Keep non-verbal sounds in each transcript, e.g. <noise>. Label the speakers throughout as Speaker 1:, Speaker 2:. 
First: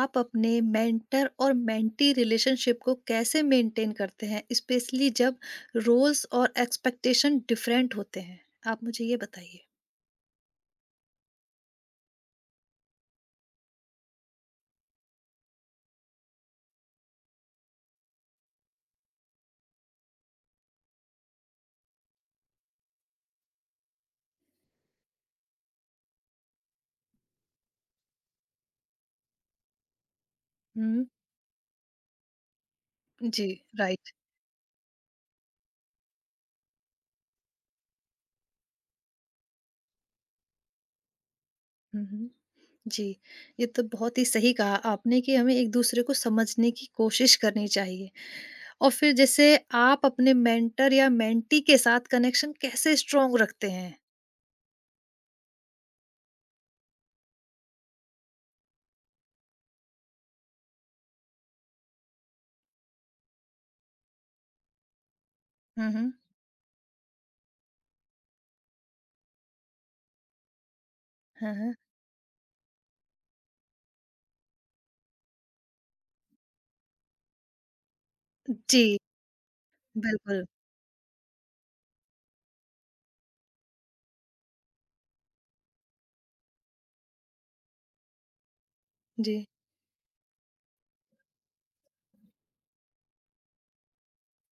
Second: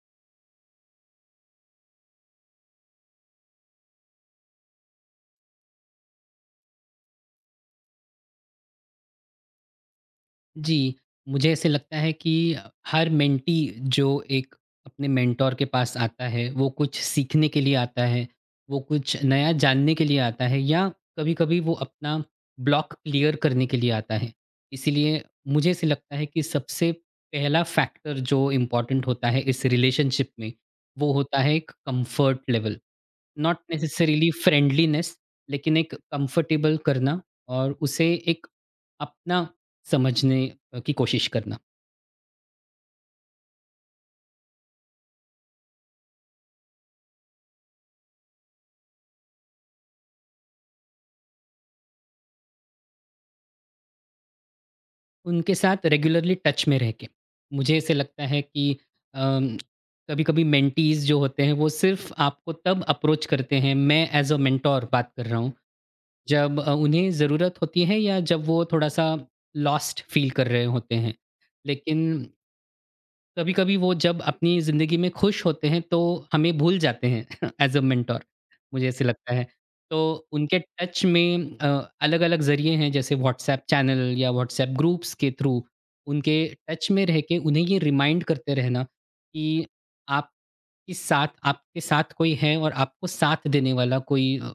Speaker 1: आप अपने मेंटर और मेंटी रिलेशनशिप को कैसे मेंटेन करते हैं, स्पेशली जब रोल्स और एक्सपेक्टेशन डिफरेंट होते हैं? आप मुझे ये बताइए।
Speaker 2: जी। मुझे ऐसे लगता है कि हर मेंटी जो एक अपने मेंटोर के पास आता है, वो कुछ सीखने के लिए आता है, वो कुछ नया जानने के लिए आता है या कभी-कभी वो अपना ब्लॉक क्लियर करने के लिए आता है। इसीलिए मुझे ऐसे लगता है कि सबसे पहला फैक्टर जो इम्पोर्टेंट होता है इस रिलेशनशिप में,
Speaker 1: हम्म।
Speaker 2: वो होता है एक कम्फर्ट लेवल।
Speaker 1: जी।
Speaker 2: Not
Speaker 1: right.
Speaker 2: नेसेसरीली फ्रेंडलीनेस, लेकिन एक कंफर्टेबल करना और उसे एक अपना समझने की कोशिश करना,
Speaker 1: हम्म। जी, ये तो बहुत ही सही कहा आपने कि हमें एक दूसरे को समझने की कोशिश करनी चाहिए। और फिर जैसे आप अपने मेंटर या मेंटी के साथ कनेक्शन कैसे स्ट्रोंग रखते हैं?
Speaker 2: उनके साथ रेगुलरली टच में रह के। मुझे ऐसे लगता है कि अम, कभी-कभी मेंटीज़ जो होते हैं, वो सिर्फ़ आपको तब अप्रोच करते हैं, मैं एज़ अ मेंटर बात कर रहा हूँ,
Speaker 1: हम्म।
Speaker 2: जब उन्हें ज़रूरत होती है या जब वो थोड़ा-सा लॉस्ट फ़ील कर रहे होते हैं।
Speaker 1: हम्म।
Speaker 2: लेकिन कभी-कभी वो जब अपनी ज़िंदगी में खुश होते हैं, तो हमें भूल जाते हैं <laughs> एज़ अ मेंटर, मुझे
Speaker 1: जी।
Speaker 2: ऐसे लगता है। तो
Speaker 1: बिल्कुल।
Speaker 2: उनके टच में अलग-अलग ज़रिए हैं, जैसे व्हाट्सऐप चैनल या व्हाट्सऐप ग्रुप्स के थ्रू उनके टच में रह के उन्हें ये रिमाइंड करते रहना
Speaker 1: जी।
Speaker 2: कि आप के साथ आपके साथ कोई है और आपको साथ देने वाला कोई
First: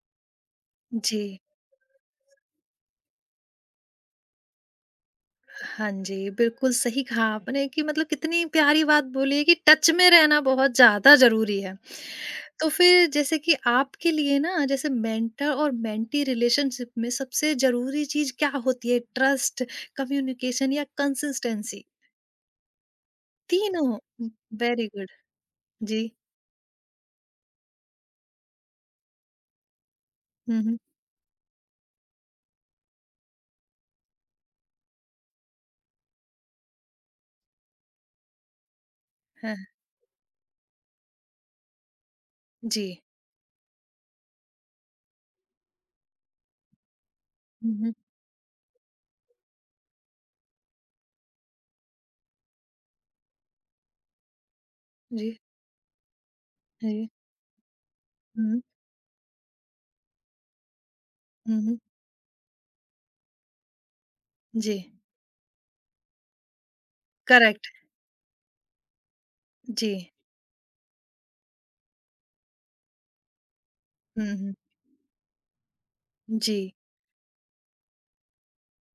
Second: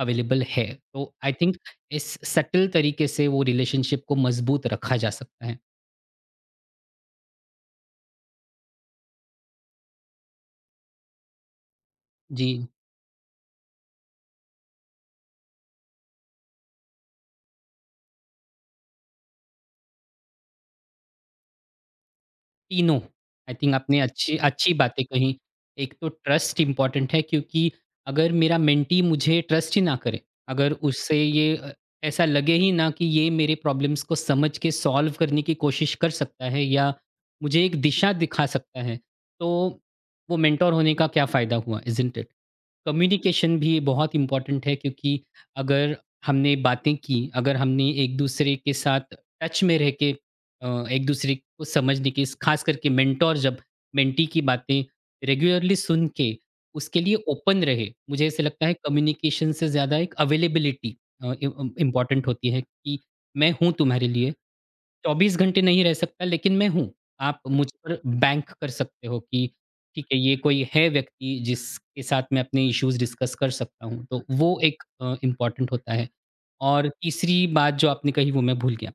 Speaker 2: अवेलेबल है। तो
Speaker 1: जी।
Speaker 2: आई थिंक इस सटल तरीके से वो रिलेशनशिप को मज़बूत रखा जा सकता है।
Speaker 1: हाँ जी, बिल्कुल सही कहा आपने कि मतलब कितनी प्यारी बात बोली है कि टच में रहना बहुत ज़्यादा ज़रूरी है।
Speaker 2: जी।
Speaker 1: तो फिर जैसे कि आपके लिए ना जैसे मेंटर और मेंटी रिलेशनशिप में सबसे ज़रूरी चीज़ क्या होती है? ट्रस्ट, कम्युनिकेशन या कंसिस्टेंसी?
Speaker 2: तीनों, आई थिंक
Speaker 1: तीनों
Speaker 2: आपने
Speaker 1: हुँ,
Speaker 2: अच्छी अच्छी
Speaker 1: वेरी
Speaker 2: बातें
Speaker 1: गुड।
Speaker 2: कहीं। एक
Speaker 1: जी।
Speaker 2: तो ट्रस्ट इम्पोर्टेंट है, क्योंकि अगर मेरा मेंटी मुझे ट्रस्ट ही ना करे,
Speaker 1: हुँ,
Speaker 2: अगर
Speaker 1: हुँ।
Speaker 2: उससे ये ऐसा लगे ही ना कि ये मेरे प्रॉब्लम्स को समझ के सॉल्व करने की कोशिश कर सकता है या मुझे एक दिशा दिखा सकता है,
Speaker 1: हाँ,
Speaker 2: तो वो मेंटर होने का क्या फ़ायदा हुआ, इज़न्ट इट?
Speaker 1: जी।
Speaker 2: कम्युनिकेशन भी बहुत इम्पोर्टेंट है, क्योंकि अगर हमने बातें की, अगर
Speaker 1: हुँ,
Speaker 2: हमने
Speaker 1: हुँ।
Speaker 2: एक-दूसरे के साथ टच में रह के एक दूसरे को समझने की, खास करके मेंटोर जब मेंटी की बातें
Speaker 1: जी,
Speaker 2: रेगुलरली सुन के उसके
Speaker 1: जी।
Speaker 2: लिए ओपन रहे, मुझे ऐसे
Speaker 1: हुँ,
Speaker 2: लगता है कम्युनिकेशन से ज़्यादा एक अवेलेबिलिटी
Speaker 1: हुँ, हुँ।
Speaker 2: इम्पॉर्टेंट होती है कि मैं हूँ तुम्हारे लिए।
Speaker 1: जी,
Speaker 2: 24 घंटे नहीं रह सकता, लेकिन मैं हूँ। आप
Speaker 1: करेक्ट।
Speaker 2: मुझ पर बैंक कर सकते हो कि
Speaker 1: जी।
Speaker 2: ठीक है, ये कोई है व्यक्ति जिसके साथ मैं अपने इश्यूज डिस्कस कर सकता हूँ, तो
Speaker 1: हुँ, हुँ।
Speaker 2: वो एक इम्पॉर्टेंट होता है।
Speaker 1: जी,
Speaker 2: और तीसरी बात जो आपने कही वो मैं भूल गया,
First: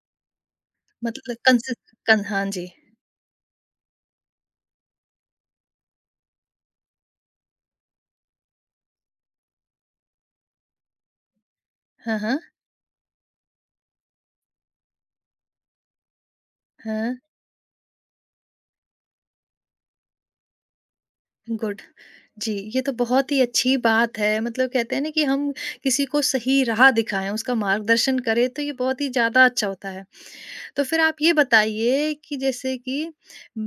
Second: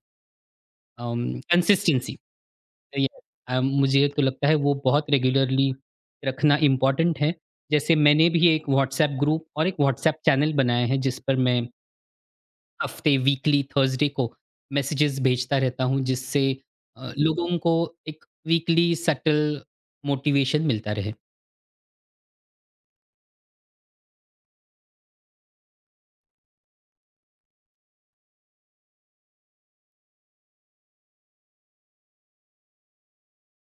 Speaker 1: मतलब कंसिस्ट
Speaker 2: कंसिस्टेंसी।
Speaker 1: कन हाँ जी।
Speaker 2: ये मुझे तो लगता है वो बहुत रेगुलरली रखना इम्पॉर्टेंट है। जैसे मैंने भी एक व्हाट्सएप ग्रुप और एक व्हाट्सएप चैनल बनाया है, जिस पर मैं
Speaker 1: हाँ, हाँ।
Speaker 2: हफ़्ते, वीकली थर्सडे को मैसेजेस भेजता रहता हूँ, जिससे
Speaker 1: हाँ।
Speaker 2: लोगों को एक वीकली सटल मोटिवेशन मिलता रहे।
Speaker 1: गुड। जी, ये तो बहुत ही अच्छी बात है, मतलब कहते हैं ना कि हम किसी को सही राह दिखाएँ, उसका मार्गदर्शन करें तो ये बहुत ही ज़्यादा अच्छा होता है। तो फिर आप ये बताइए कि जैसे कि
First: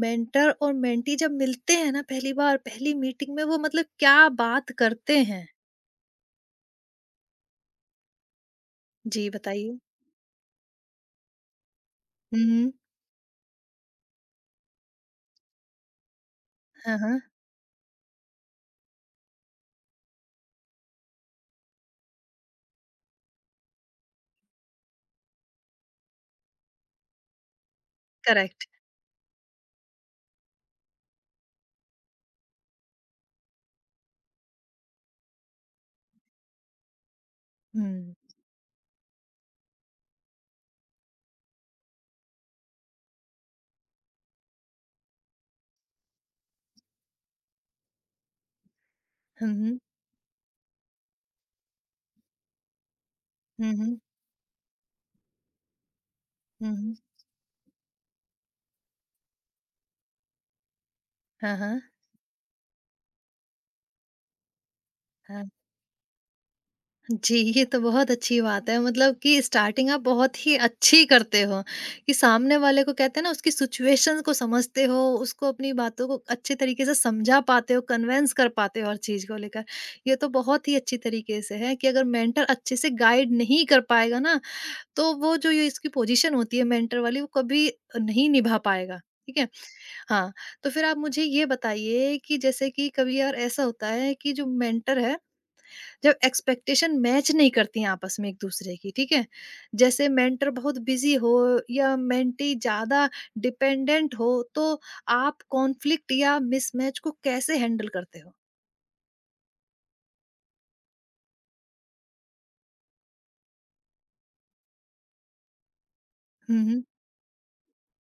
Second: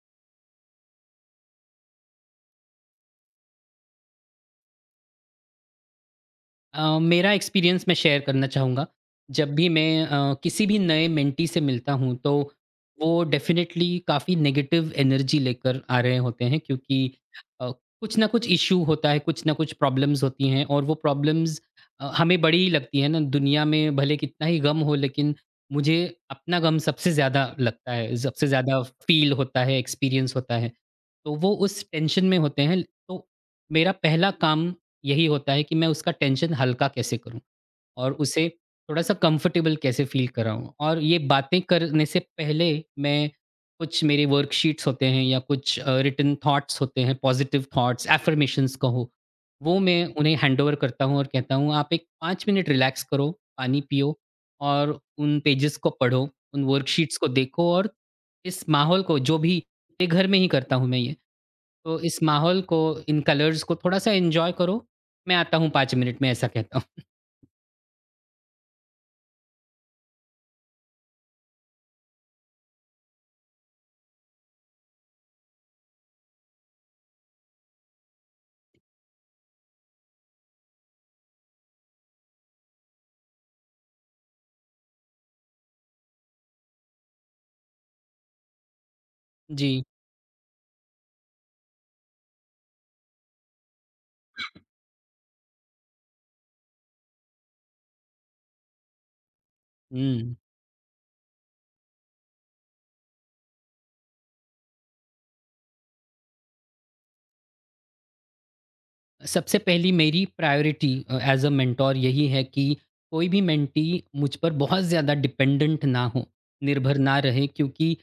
Speaker 1: मेंटर और मेंटी जब मिलते हैं ना पहली बार, पहली मीटिंग में वो मतलब क्या बात करते हैं?
Speaker 2: मेरा एक्सपीरियंस मैं शेयर करना चाहूँगा।
Speaker 1: जी,
Speaker 2: जब भी
Speaker 1: बताइए।
Speaker 2: मैं किसी भी नए मेंटी से मिलता हूँ, तो
Speaker 1: हुँ, हुँ।
Speaker 2: वो डेफ़िनेटली काफ़ी नेगेटिव एनर्जी लेकर आ रहे होते हैं,
Speaker 1: हाँ,
Speaker 2: क्योंकि
Speaker 1: हाँ।
Speaker 2: अ, कुछ ना कुछ इश्यू होता है, कुछ ना कुछ प्रॉब्लम्स होती हैं, और वो प्रॉब्लम्स हमें बड़ी ही लगती है ना, दुनिया में भले कितना ही गम हो, लेकिन मुझे अपना गम सबसे ज़्यादा लगता है, सबसे
Speaker 1: करेक्ट।
Speaker 2: ज़्यादा फ़ील होता है, एक्सपीरियंस होता है। तो वो उस टेंशन में होते हैं। तो मेरा पहला काम यही होता है कि मैं उसका टेंशन हल्का कैसे करूँ? और
Speaker 1: हुँ।
Speaker 2: उसे थोड़ा-सा कंफर्टेबल कैसे फ़ील कराऊँ। और ये बातें करने से पहले मैं, कुछ मेरे वर्कशीट्स होते हैं या कुछ रिटन थॉट्स होते हैं, पॉज़िटिव थॉट्स, एफ़र्मेशंस कहो,
Speaker 1: हुँ, हुँ।
Speaker 2: वो मैं उन्हें हैंडओवर करता हूँ और कहता हूँ, "आप एक 5 मिनट रिलैक्स करो,
Speaker 1: हुँ,
Speaker 2: पानी
Speaker 1: हुँ।
Speaker 2: पियो और उन पेजेज़ को पढ़ो, उन
Speaker 1: हुँ, हुँ।
Speaker 2: वर्कशीट्स को देखो और इस माहौल को"। जो भी ये घर में ही करता हूँ मैं ये।
Speaker 1: हाँ, हाँ।
Speaker 2: तो इस माहौल को, इन कलर्स को थोड़ा-सा एन्जॉय करो, मैं
Speaker 1: हाँ।
Speaker 2: आता हूँ 5 मिनट में, ऐसा कहता हूँ।
Speaker 1: जी, ये तो बहुत अच्छी बात है, मतलब कि स्टार्टिंग आप बहुत ही अच्छी करते हो, कि सामने वाले को कहते हैं ना उसकी सिचुएशन को समझते हो, उसको अपनी बातों को अच्छे तरीके से समझा पाते हो, कन्विंस कर पाते हो हर चीज़ को लेकर। ये तो बहुत ही अच्छी तरीके से है कि अगर मेंटर अच्छे से गाइड नहीं कर पाएगा ना, तो वो जो ये इसकी पोजीशन होती है मेंटर वाली, वो कभी नहीं निभा पाएगा, ठीक है?
Speaker 2: जी।
Speaker 1: हाँ, तो फिर आप मुझे ये बताइए कि जैसे कि कभी यार ऐसा होता है कि जो मेंटर है, जब एक्सपेक्टेशन मैच नहीं करती हैं आपस में एक दूसरे की, ठीक है, जैसे
Speaker 2: हुँ।
Speaker 1: मेंटर बहुत बिजी हो या मेंटी ज्यादा डिपेंडेंट हो, तो आप कॉन्फ्लिक्ट या मिसमैच को कैसे हैंडल करते हो?
Speaker 2: सबसे पहली मेरी प्रायोरिटी एज़ अ मेंटर यही है कि कोई भी मेंटी मुझ पर बहुत ज़्यादा डिपेंडेंट ना हो,
Speaker 1: हम्म।
Speaker 2: निर्भर ना रहे, क्योंकि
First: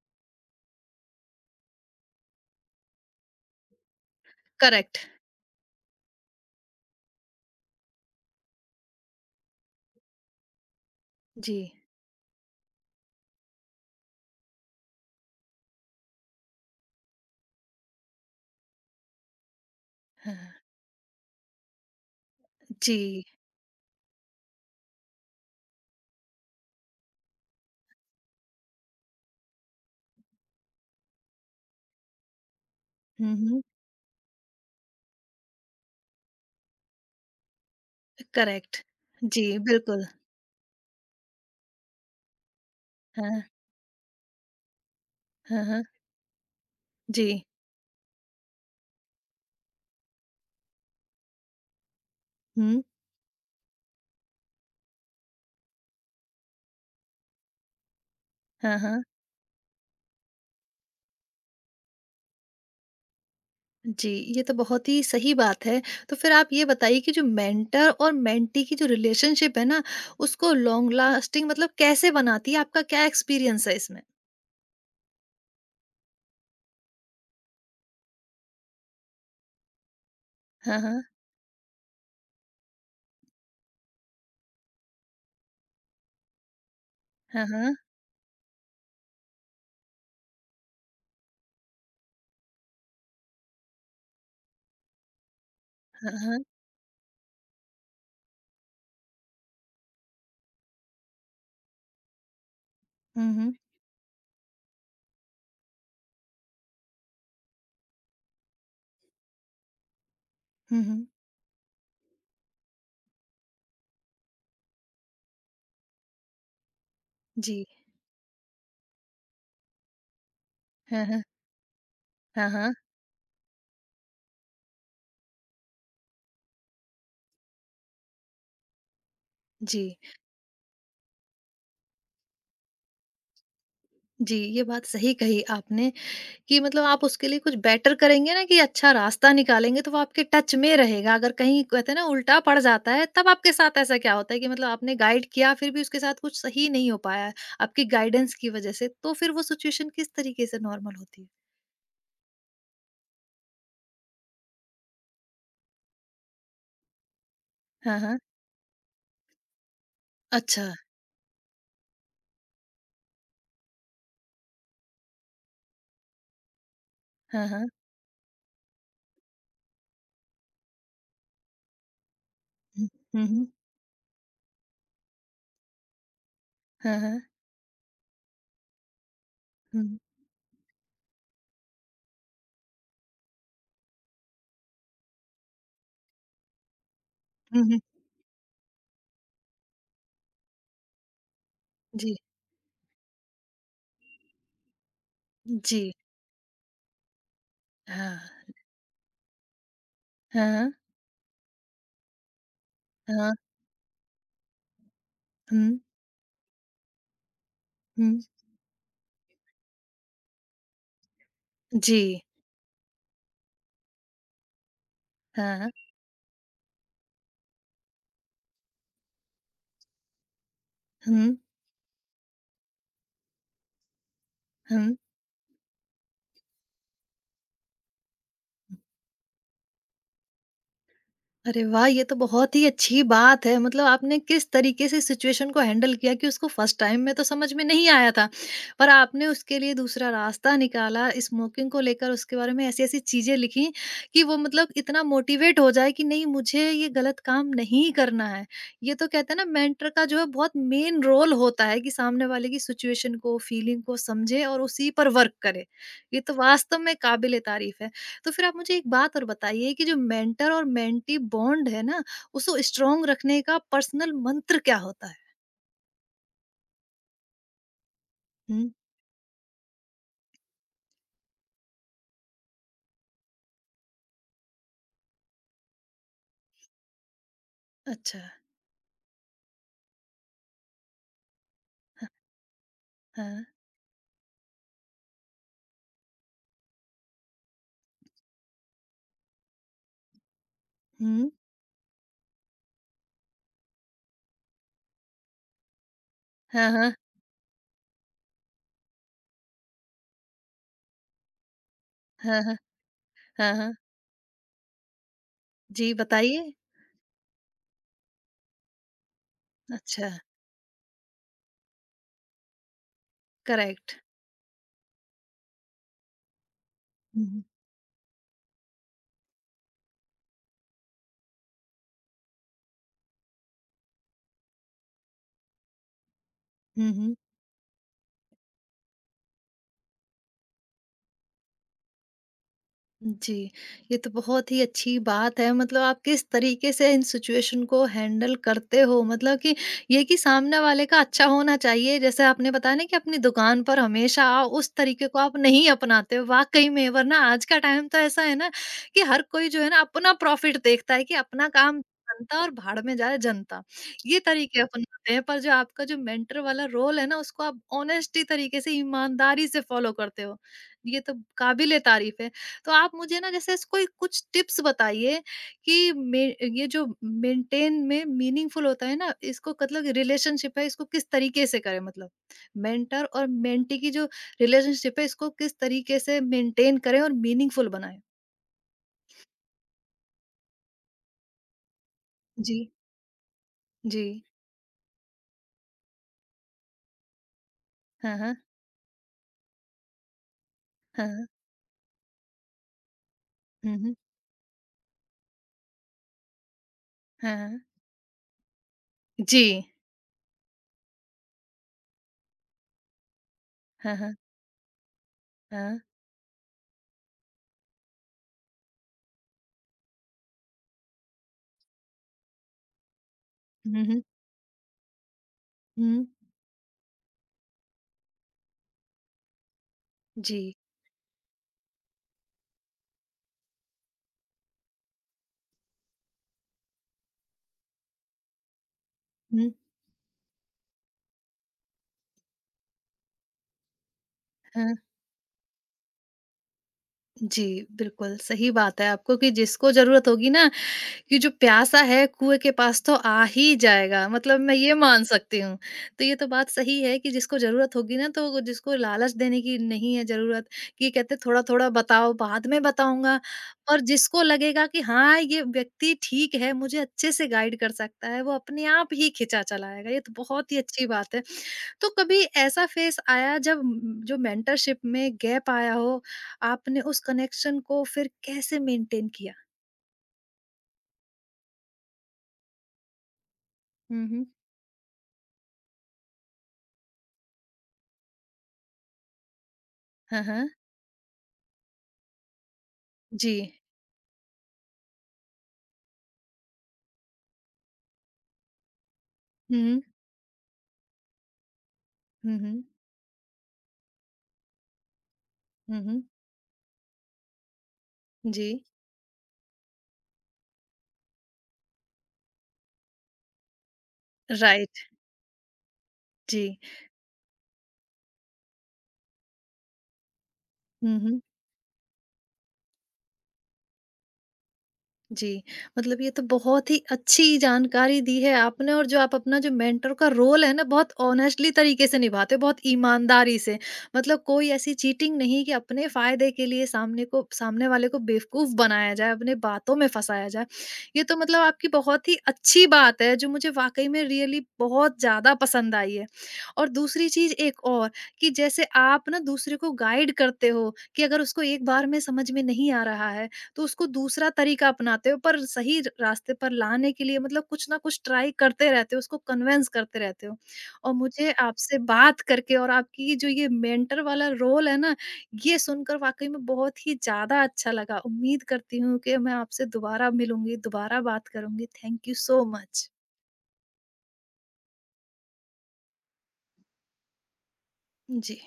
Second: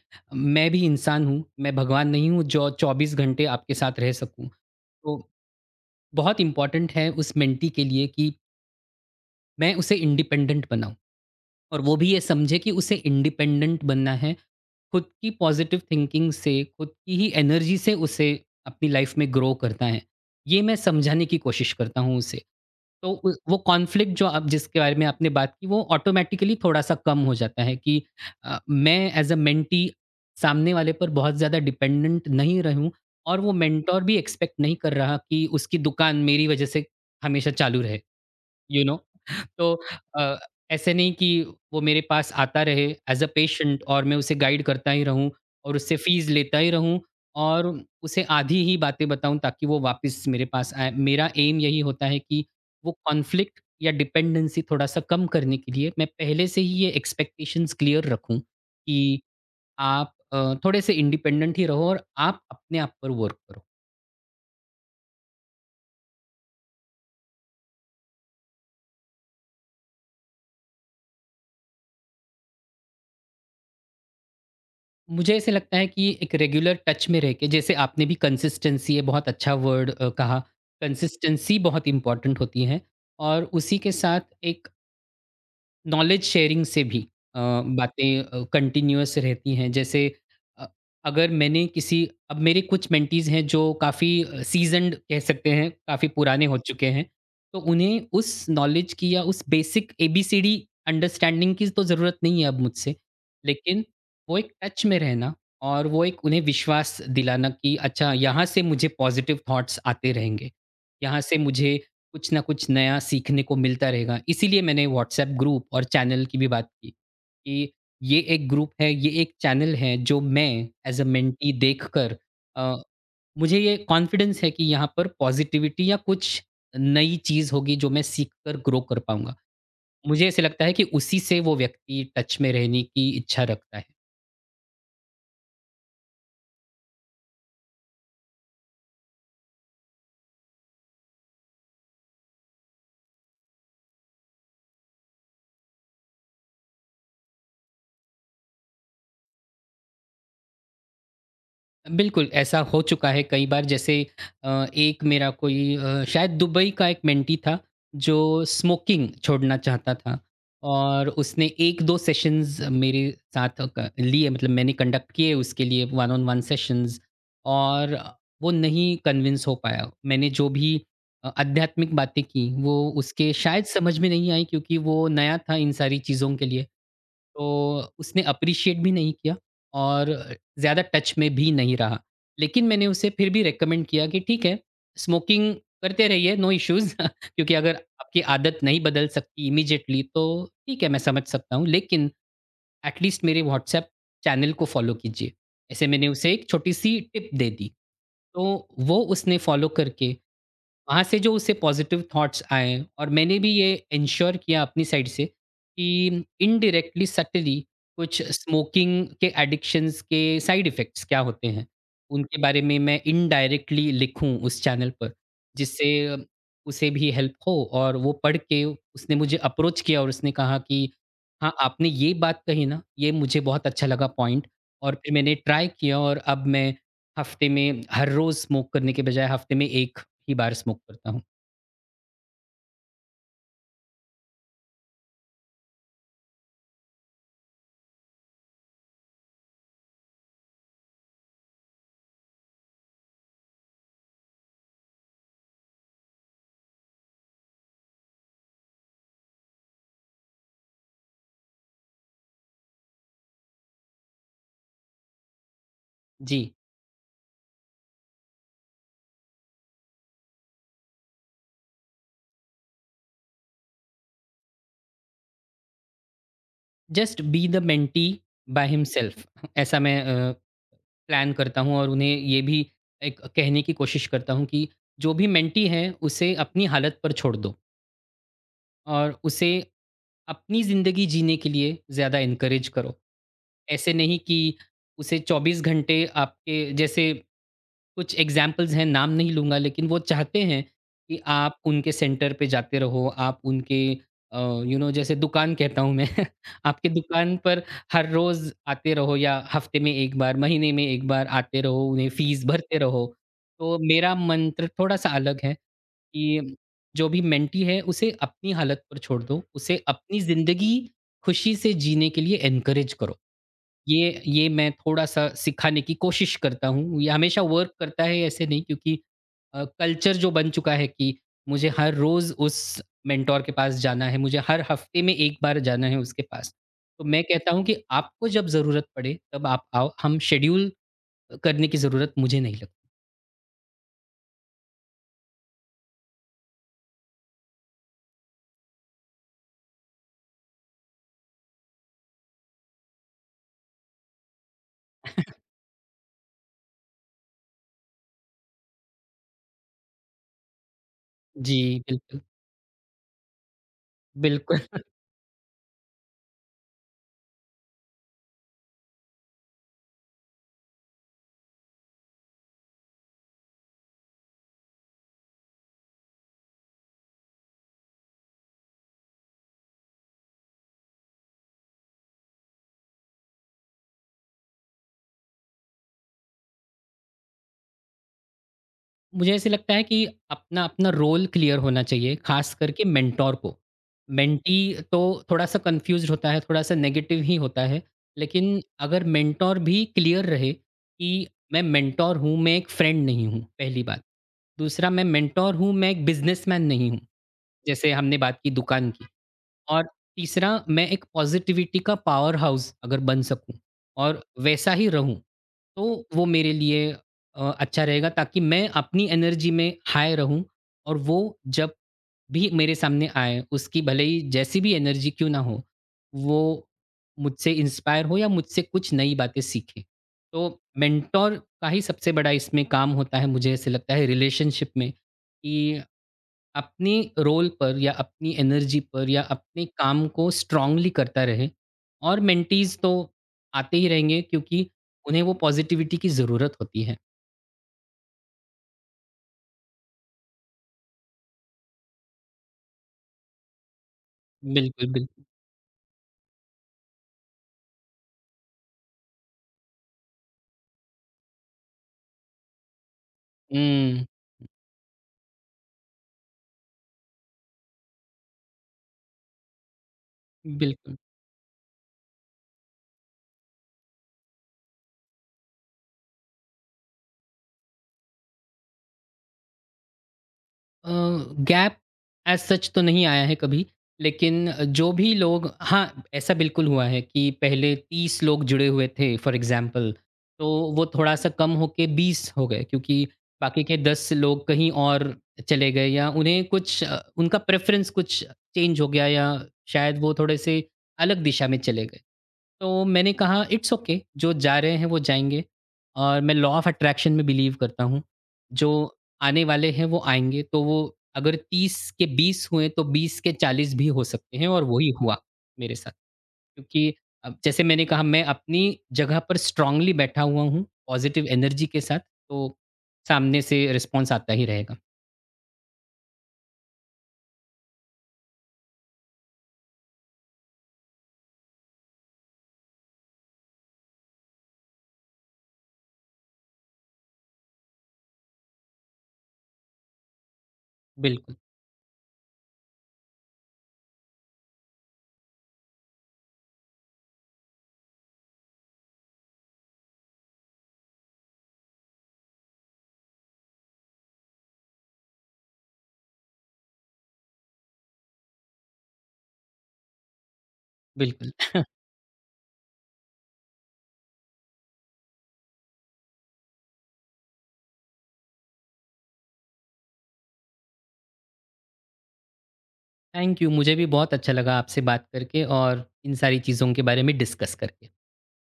Speaker 2: मैं भी इंसान हूँ, मैं भगवान नहीं हूँ जो 24 घंटे आपके साथ रह सकूँ।
Speaker 1: करेक्ट।
Speaker 2: तो बहुत इम्पोर्टेंट है उस मेंटी के लिए कि मैं उसे इंडिपेंडेंट बनाऊँ,
Speaker 1: जी।
Speaker 2: और वो भी ये समझे कि उसे इंडिपेंडेंट बनना है। खुद की पॉज़िटिव थिंकिंग से, खुद की ही एनर्जी से उसे अपनी लाइफ़ में ग्रो करना है।
Speaker 1: हाँ,
Speaker 2: ये
Speaker 1: हाँ।
Speaker 2: मैं समझाने की कोशिश करता हूँ उसे। तो
Speaker 1: जी।
Speaker 2: उ वो कॉन्फ्लिक्ट जो आप, जिसके बारे में आपने बात की, वो ऑटोमैटिकली थोड़ा-सा कम हो जाता है कि मैं एज़ अ मेंटी सामने वाले पर बहुत ज़्यादा डिपेंडेंट नहीं रहूँ, और वो
Speaker 1: हम्म।
Speaker 2: मेंटर भी एक्सपेक्ट नहीं कर रहा कि उसकी दुकान मेरी वज़ह से हमेशा चालू रहे,
Speaker 1: करेक्ट।
Speaker 2: You know?
Speaker 1: जी।
Speaker 2: तो
Speaker 1: बिल्कुल।
Speaker 2: अ, ऐसे नहीं कि वो मेरे पास आता रहे एज़ अ
Speaker 1: हाँ,
Speaker 2: पेशेंट और मैं उसे गाइड करता ही रहूँ
Speaker 1: हाँ।
Speaker 2: और
Speaker 1: हाँ।
Speaker 2: उससे फ़ीस लेता ही रहूँ
Speaker 1: जी।
Speaker 2: और उसे आधी ही बातें बताऊँ ताकि वो वापस मेरे पास आए। मेरा एम यही होता है कि
Speaker 1: हम्म।
Speaker 2: वो कॉन्फ्लिक्ट या डिपेंडेंसी थोड़ा-सा कम करने के लिए मैं पहले से ही ये एक्सपेक्टेशंस क्लियर रखूँ
Speaker 1: हाँ,
Speaker 2: कि
Speaker 1: हाँ।
Speaker 2: आप थोड़े-से इंडिपेंडेंट ही रहो और आप अपने आप पर वर्क करो।
Speaker 1: जी, ये तो बहुत ही सही बात है। तो फिर आप ये बताइए कि जो मेंटर और मेंटी की जो रिलेशनशिप है ना, उसको लॉन्ग लास्टिंग मतलब कैसे बनाती है? आपका क्या एक्सपीरियंस है इसमें?
Speaker 2: मुझे ऐसे लगता है कि एक रेगुलर टच में रह के, जैसे आपने भी कंसिस्टेंसी, ये बहुत अच्छा वर्ड कहा,
Speaker 1: हाँ, हाँ।
Speaker 2: कंसिस्टेंसी बहुत इंपॉर्टेंट होती है, और उसी के साथ एक नॉलेज शेयरिंग से भी अ,
Speaker 1: हाँ, हाँ।
Speaker 2: बातें कंटिन्यूअस रहती हैं। जैसे अ, अगर मैंने किसी अब मेरे कुछ मेंटीज़ हैं जो काफ़ी सीज़न्ड कह सकते हैं, काफ़ी
Speaker 1: हाँ, हाँ।
Speaker 2: पुराने हो चुके हैं, तो उन्हें उस नॉलेज की या उस बेसिक एबीसीडी अंडरस्टैंडिंग की तो ज़रूरत नहीं है अब मुझसे।
Speaker 1: हुँ, हुँ।
Speaker 2: लेकिन वो एक टच में रहना, और वो एक उन्हें विश्वास दिलाना कि अच्छा, यहाँ से मुझे पॉज़िटिव थॉट्स आते रहेंगे।
Speaker 1: हुँ, हुँ।
Speaker 2: यहाँ से मुझे कुछ ना कुछ नया सीखने को मिलता रहेगा। इसीलिए मैंने व्हाट्सएप ग्रुप और चैनल की भी बात की,
Speaker 1: जी।
Speaker 2: कि ये एक ग्रुप है, ये एक चैनल है, जो मैं एज़
Speaker 1: हाँ,
Speaker 2: अ
Speaker 1: हाँ।
Speaker 2: मेंटी देखकर
Speaker 1: हाँ, हाँ।
Speaker 2: अ, मुझे ये कॉन्फिडेंस है कि यहाँ पर पॉज़िटिविटी या कुछ नई चीज़ होगी, जो मैं सीख कर ग्रो कर पाऊँगा।
Speaker 1: जी।
Speaker 2: मुझे ऐसे लगता है कि उसी से वो व्यक्ति टच में रहने की इच्छा रखता है।
Speaker 1: जी, ये बात सही कही आपने कि मतलब आप उसके लिए कुछ बेटर करेंगे ना कि अच्छा रास्ता निकालेंगे तो वो आपके टच में रहेगा। अगर कहीं कहते हैं ना उल्टा पड़ जाता है, तब आपके साथ ऐसा क्या होता है कि मतलब आपने गाइड किया फिर भी उसके साथ कुछ सही नहीं हो पाया है, आपकी गाइडेंस की वज़ह से, तो फिर वो सिचुएशन किस तरीके से नॉर्मल होती है?
Speaker 2: बिल्कुल, ऐसा हो चुका है कई बार। जैसे एक मेरा कोई शायद दुबई का एक मेंटी था,
Speaker 1: हाँ,
Speaker 2: जो
Speaker 1: हाँ।
Speaker 2: स्मोकिंग छोड़ना चाहता था,
Speaker 1: अच्छा।
Speaker 2: और उसने 1-2 सेशंस मेरे साथ क लिए, मतलब मैंने कंडक्ट किए उसके लिए वन ऑन वन सेशंस,
Speaker 1: हाँ, हाँ।
Speaker 2: और वो नहीं कन्विंस हो पाया। मैंने जो भी आध्यात्मिक बातें की, वो
Speaker 1: हुँ, हुँ,
Speaker 2: उसके
Speaker 1: हुँ।
Speaker 2: शायद समझ में नहीं आई, क्योंकि वो नया था इन सारी चीज़ों के लिए।
Speaker 1: हाँ, हाँ।
Speaker 2: तो उसने एप्रिशिएट भी नहीं किया
Speaker 1: हुँ,
Speaker 2: और ज़्यादा टच में भी नहीं रहा। लेकिन मैंने उसे फिर भी रिकमेंड किया कि ठीक है, स्मोकिंग करते रहिए, नो इश्यूज़ <laughs> क्योंकि
Speaker 1: हुँ,
Speaker 2: अगर
Speaker 1: हुँ।
Speaker 2: आपकी आदत नहीं बदल सकती इमीडिएटली तो ठीक है, मैं समझ सकता हूँ। लेकिन
Speaker 1: जी,
Speaker 2: एट लीस्ट मेरे व्हाट्सएप चैनल को फ़ॉलो कीजिए।
Speaker 1: जी।
Speaker 2: ऐसे मैंने उसे एक छोटी-सी टिप दे दी।
Speaker 1: हाँ,
Speaker 2: तो वो, उसने फ़ॉलो करके
Speaker 1: हाँ, हाँ।
Speaker 2: वहाँ से जो उसे पॉज़िटिव थॉट्स आएँ, और
Speaker 1: हाँ,
Speaker 2: मैंने भी ये एन्श्योर किया अपनी साइड से
Speaker 1: हुँ,
Speaker 2: कि इनडायरेक्टली, सटली
Speaker 1: हुँ।
Speaker 2: कुछ स्मोकिंग के एडिक्शंस के साइड इफ़ेक्ट्स क्या होते हैं,
Speaker 1: जी।
Speaker 2: उनके बारे में मैं इनडायरेक्टली लिखूँ उस चैनल पर,
Speaker 1: हाँ,
Speaker 2: जिससे उसे भी हेल्प हो। और वो पढ़ के उसने मुझे अप्रोच किया और उसने कहा कि,
Speaker 1: हुँ,
Speaker 2: "हाँ, आपने ये बात कही ना, ये मुझे बहुत अच्छा लगा पॉइंट"। और
Speaker 1: हुँ।
Speaker 2: फिर मैंने ट्राई किया और अब मैं हफ़्ते में हर रोज़ स्मोक करने के बजाय हफ़्ते में 1 ही बार स्मोक करता हूँ।
Speaker 1: अरे वाह! ये तो बहुत ही अच्छी बात है। मतलब आपने किस तरीके से सिचुएशन को हैंडल किया कि उसको फर्स्ट टाइम में तो समझ में नहीं आया था, पर आपने उसके लिए दूसरा रास्ता निकाला, स्मोकिंग को लेकर उसके बारे में ऐसी-ऐसी चीज़ें लिखी कि वो मतलब इतना मोटिवेट हो जाए कि नहीं, मुझे ये गलत काम नहीं करना है। ये तो कहते हैं ना मेंटर का जो है बहुत मेन रोल होता है कि सामने वाले की सिचुएशन को, फीलिंग को समझे और उसी पर वर्क करे। ये तो
Speaker 2: जी।
Speaker 1: वास्तव में काबिल-ए-तारीफ़ है। तो फिर आप मुझे एक बात और बताइए कि जो मेंटर और मेंटी बॉन्ड है ना, उसको स्ट्रॉन्ग रखने का पर्सनल मंत्र क्या होता है?
Speaker 2: Just be the mentee by
Speaker 1: हुँ,
Speaker 2: हिमसेल्फ, ऐसा मैं प्लान करता हूँ, और उन्हें ये भी एक कहने की कोशिश करता हूँ कि जो भी मेंटी है, उसे अपनी हालत पर छोड़ दो,
Speaker 1: अच्छा,
Speaker 2: और उसे अपनी ज़िंदगी जीने के लिए ज़्यादा एनकरेज करो।
Speaker 1: हाँ,
Speaker 2: ऐसे नहीं कि उसे 24 घंटे आपके जैसे, कुछ एग्ज़ाम्पल्स हैं, नाम नहीं लूँगा, लेकिन वो चाहते हैं कि
Speaker 1: हुँ,
Speaker 2: आप उनके सेंटर पे जाते रहो, आप उनके यू नो, जैसे दुकान कहता हूँ मैं <laughs>
Speaker 1: हाँ,
Speaker 2: आपकी
Speaker 1: हाँ,
Speaker 2: दुकान पर हर रोज़ आते रहो, या हफ़्ते में 1 बार, महीने में 1 बार आते रहो, उन्हें
Speaker 1: हाँ,
Speaker 2: फ़ीस
Speaker 1: हाँ,
Speaker 2: भरते रहो।
Speaker 1: हाँ, हाँ।
Speaker 2: तो मेरा मंत्र थोड़ा-सा अलग है,
Speaker 1: जी, बताइए?
Speaker 2: कि जो भी मेंटी है उसे अपनी हालत पर छोड़ दो, उसे
Speaker 1: अच्छा,
Speaker 2: अपनी ज़िंदगी खुशी से जीने के लिए एनकरेज करो।
Speaker 1: करेक्ट।
Speaker 2: ये मैं थोड़ा-सा सिखाने की कोशिश करता हूँ, ये
Speaker 1: हुँ,
Speaker 2: हमेशा
Speaker 1: हुँ,
Speaker 2: वर्क करता है ऐसे नहीं, क्योंकि कल्चर जो बन चुका है कि मुझे हर रोज़ उस मेंटर के पास जाना है, मुझे हर हफ़्ते में 1 बार जाना है उसके पास।
Speaker 1: हुँ,
Speaker 2: तो
Speaker 1: हुँ।
Speaker 2: मैं कहता हूँ कि आपको जब ज़रूरत पड़े तब आप आओ, हम शेड्यूल करने की ज़रूरत मुझे नहीं लगती।
Speaker 1: जी, ये तो बहुत ही अच्छी बात है, मतलब आप किस तरीके से इन सिचुएशन को हैंडल करते हो, मतलब कि ये कि सामने वाले का अच्छा होना चाहिए, जैसे आपने बताया ना कि अपनी दुकान पर हमेशा आओ, उस तरीके को आप नहीं अपनाते हो वाकई में, वरना आज का टाइम तो ऐसा है ना कि हर कोई जो है ना अपना प्रॉफिट देखता है कि अपना
Speaker 2: जी,
Speaker 1: काम
Speaker 2: बिल्कुल।
Speaker 1: बनता और भाड़ में जाए जनता, ये
Speaker 2: बिल्कुल।
Speaker 1: तरीके अपनाते हैं, पर जो आपका जो मेंटर वाला रोल है ना उसको आप ऑनेस्टी तरीके से, ईमानदारी से फॉलो करते हो, ये तो काबिले तारीफ है। तो आप मुझे ना जैसे इस कोई कुछ टिप्स बताइए कि मे ये जो मेंटेन में मीनिंगफुल होता है ना इसको, मतलब रिलेशनशिप है इसको किस तरीके से करें, मतलब मेंटर और मेंटी की जो रिलेशनशिप है, इसको किस तरीके से मेंटेन करें और मीनिंगफुल बनाएं?
Speaker 2: मुझे ऐसे लगता है कि अपना अपना रोल क्लियर होना चाहिए, ख़ास
Speaker 1: जी,
Speaker 2: करके मेंटोर को।
Speaker 1: जी।
Speaker 2: मेंटी तो थोड़ा-सा कन्फ्यूज़्ड होता है, थोड़ा-सा नेगेटिव ही होता है,
Speaker 1: हाँ, हाँ,
Speaker 2: लेकिन अगर मेंटोर भी क्लियर रहे
Speaker 1: हाँ,
Speaker 2: कि
Speaker 1: हाँ।
Speaker 2: मैं मेंटोर हूँ, मैं एक फ्रेंड नहीं हूँ,
Speaker 1: हुँ,
Speaker 2: पहली
Speaker 1: हुँ।
Speaker 2: बात। दूसरा, मैं मेंटोर हूँ, मैं एक बिज़नेसमैन नहीं हूँ।
Speaker 1: हाँ, हाँ।
Speaker 2: जैसे हमने बात की दुकान की।
Speaker 1: जी।
Speaker 2: और तीसरा, मैं एक पॉज़िटिविटी का पावर हाउस अगर बन सकूँ
Speaker 1: हाँ, हाँ,
Speaker 2: और वैसा ही रहूँ,
Speaker 1: हाँ।
Speaker 2: तो वो मेरे लिए अच्छा रहेगा, ताकि मैं अपनी एनर्जी में हाई रहूँ, और वो जब भी मेरे सामने आए, उसकी
Speaker 1: हुँ, हुँ,
Speaker 2: भले ही जैसी भी एनर्जी क्यों ना हो,
Speaker 1: हुँ।
Speaker 2: वो मुझसे इंस्पायर हो या मुझसे कुछ नई बातें सीखे।
Speaker 1: जी।
Speaker 2: तो मेंटर का ही सबसे बड़ा इसमें काम होता है, मुझे ऐसे लगता है रिलेशनशिप में, कि अपने रोल पर या अपनी एनर्जी पर या
Speaker 1: हुँ,
Speaker 2: अपने काम को स्ट्रांगली करता रहे, और मेंटीज तो आते ही रहेंगे क्योंकि
Speaker 1: हाँ।
Speaker 2: उन्हें वो पॉजिटिविटी की ज़रूरत होती है।
Speaker 1: जी, बिल्कुल सही बात है आपको कि जिसको ज़रूरत होगी ना कि जो प्यासा है कुएँ के पास तो आ ही जाएगा, मतलब मैं ये
Speaker 2: बिल्कुल,
Speaker 1: मान
Speaker 2: बिल्कुल।
Speaker 1: सकती हूँ। तो ये तो बात सही है कि जिसको ज़रूरत होगी ना तो वो, जिसको लालच देने की नहीं है ज़रूरत कि कहते थोड़ा-थोड़ा बताओ, बाद में बताऊँगा। और
Speaker 2: हुँ,
Speaker 1: जिसको लगेगा कि हाँ, ये व्यक्ति ठीक है, मुझे अच्छे से गाइड कर सकता है, वो अपने आप ही खिंचा चला आएगा, ये तो बहुत ही अच्छी
Speaker 2: बिल्कुल।
Speaker 1: बात है। तो कभी ऐसा फ़ेज़ आया जब जो मेंटरशिप में गैप आया हो, आपने उस कनेक्शन को फिर कैसे मेंटेन किया?
Speaker 2: अ, गैप एज़ सच तो नहीं आया है कभी,
Speaker 1: हुँ, हुँ।
Speaker 2: लेकिन जो भी लोग, हाँ, ऐसा बिल्कुल हुआ है कि पहले 30 लोग जुड़े हुए थे फॉर एग्ज़ाम्पल,
Speaker 1: हाँ,
Speaker 2: तो
Speaker 1: हाँ।
Speaker 2: वो थोड़ा-सा कम होके 20 हो गए, क्योंकि
Speaker 1: जी।
Speaker 2: बाकी के 10 लोग कहीं और चले गए, या उन्हें कुछ उनका प्रेफ़रेंस कुछ चेंज हो गया, या
Speaker 1: हुँ, हुँ।
Speaker 2: शायद वो थोड़े-से अलग दिशा में चले गए।
Speaker 1: हुँ, हुँ।
Speaker 2: तो मैंने कहा इट्स ओके, जो जा रहे हैं वो जाएँगे,
Speaker 1: हुँ, हुँ।
Speaker 2: और मैं लॉ ऑफ़ अट्रैक्शन में बिलीव करता हूँ,
Speaker 1: जी,
Speaker 2: जो आने वाले हैं वो आएँगे, तो वो अगर 30 के 20 हुए तो 20 के 40 भी हो सकते हैं, और
Speaker 1: राइट,
Speaker 2: वही हुआ मेरे साथ।
Speaker 1: जी।
Speaker 2: क्योंकि अब जैसे मैंने कहा, मैं अपनी जगह पर स्ट्रांगली बैठा हुआ हूँ,
Speaker 1: हुँ, हुँ।
Speaker 2: पॉज़िटिव एनर्जी के साथ, तो सामने से रिस्पॉन्स आता ही रहेगा।
Speaker 1: जी, मतलब ये तो बहुत ही अच्छी जानकारी दी है आपने, और जो आप अपना जो मेंटर का रोल है ना, बहुत ऑनेस्टली तरीके से निभाते हो, बहुत ईमानदारी से। मतलब कोई ऐसी चीटिंग नहीं कि अपने फ़ायदे के लिए सामने को सामने वाले को बेवकूफ़ बनाया जाए, अपने बातों में फँसाया जाए। ये तो
Speaker 2: बिल्कुल,
Speaker 1: मतलब आपकी बहुत ही अच्छी बात है, जो मुझे वाक़ई में रियली बहुत ज़्यादा पसंद आई है। और दूसरी चीज़ एक और, कि जैसे आप ना दूसरे को गाइड करते हो कि अगर उसको एक बार में समझ में नहीं आ रहा है तो उसको दूसरा तरीका अपनाते हो, पर सही रास्ते पर लाने के लिए मतलब कुछ ना कुछ ट्राई करते रहते हो, उसको कन्वेंस करते रहते हो। और
Speaker 2: बिल्कुल।
Speaker 1: मुझे
Speaker 2: <laughs>
Speaker 1: आपसे बात करके और आपकी ये जो ये मेंटर वाला रोल है ना, ये सुनकर वाकई में बहुत ही ज़्यादा अच्छा लगा। उम्मीद करती हूँ कि मैं आपसे दोबारा मिलूंगी, दोबारा बात करूंगी। Thank you so much.
Speaker 2: Thank you, मुझे भी बहुत अच्छा लगा आपसे बात करके, और इन सारी चीज़ों के बारे में डिस्कस करके।
Speaker 1: जी।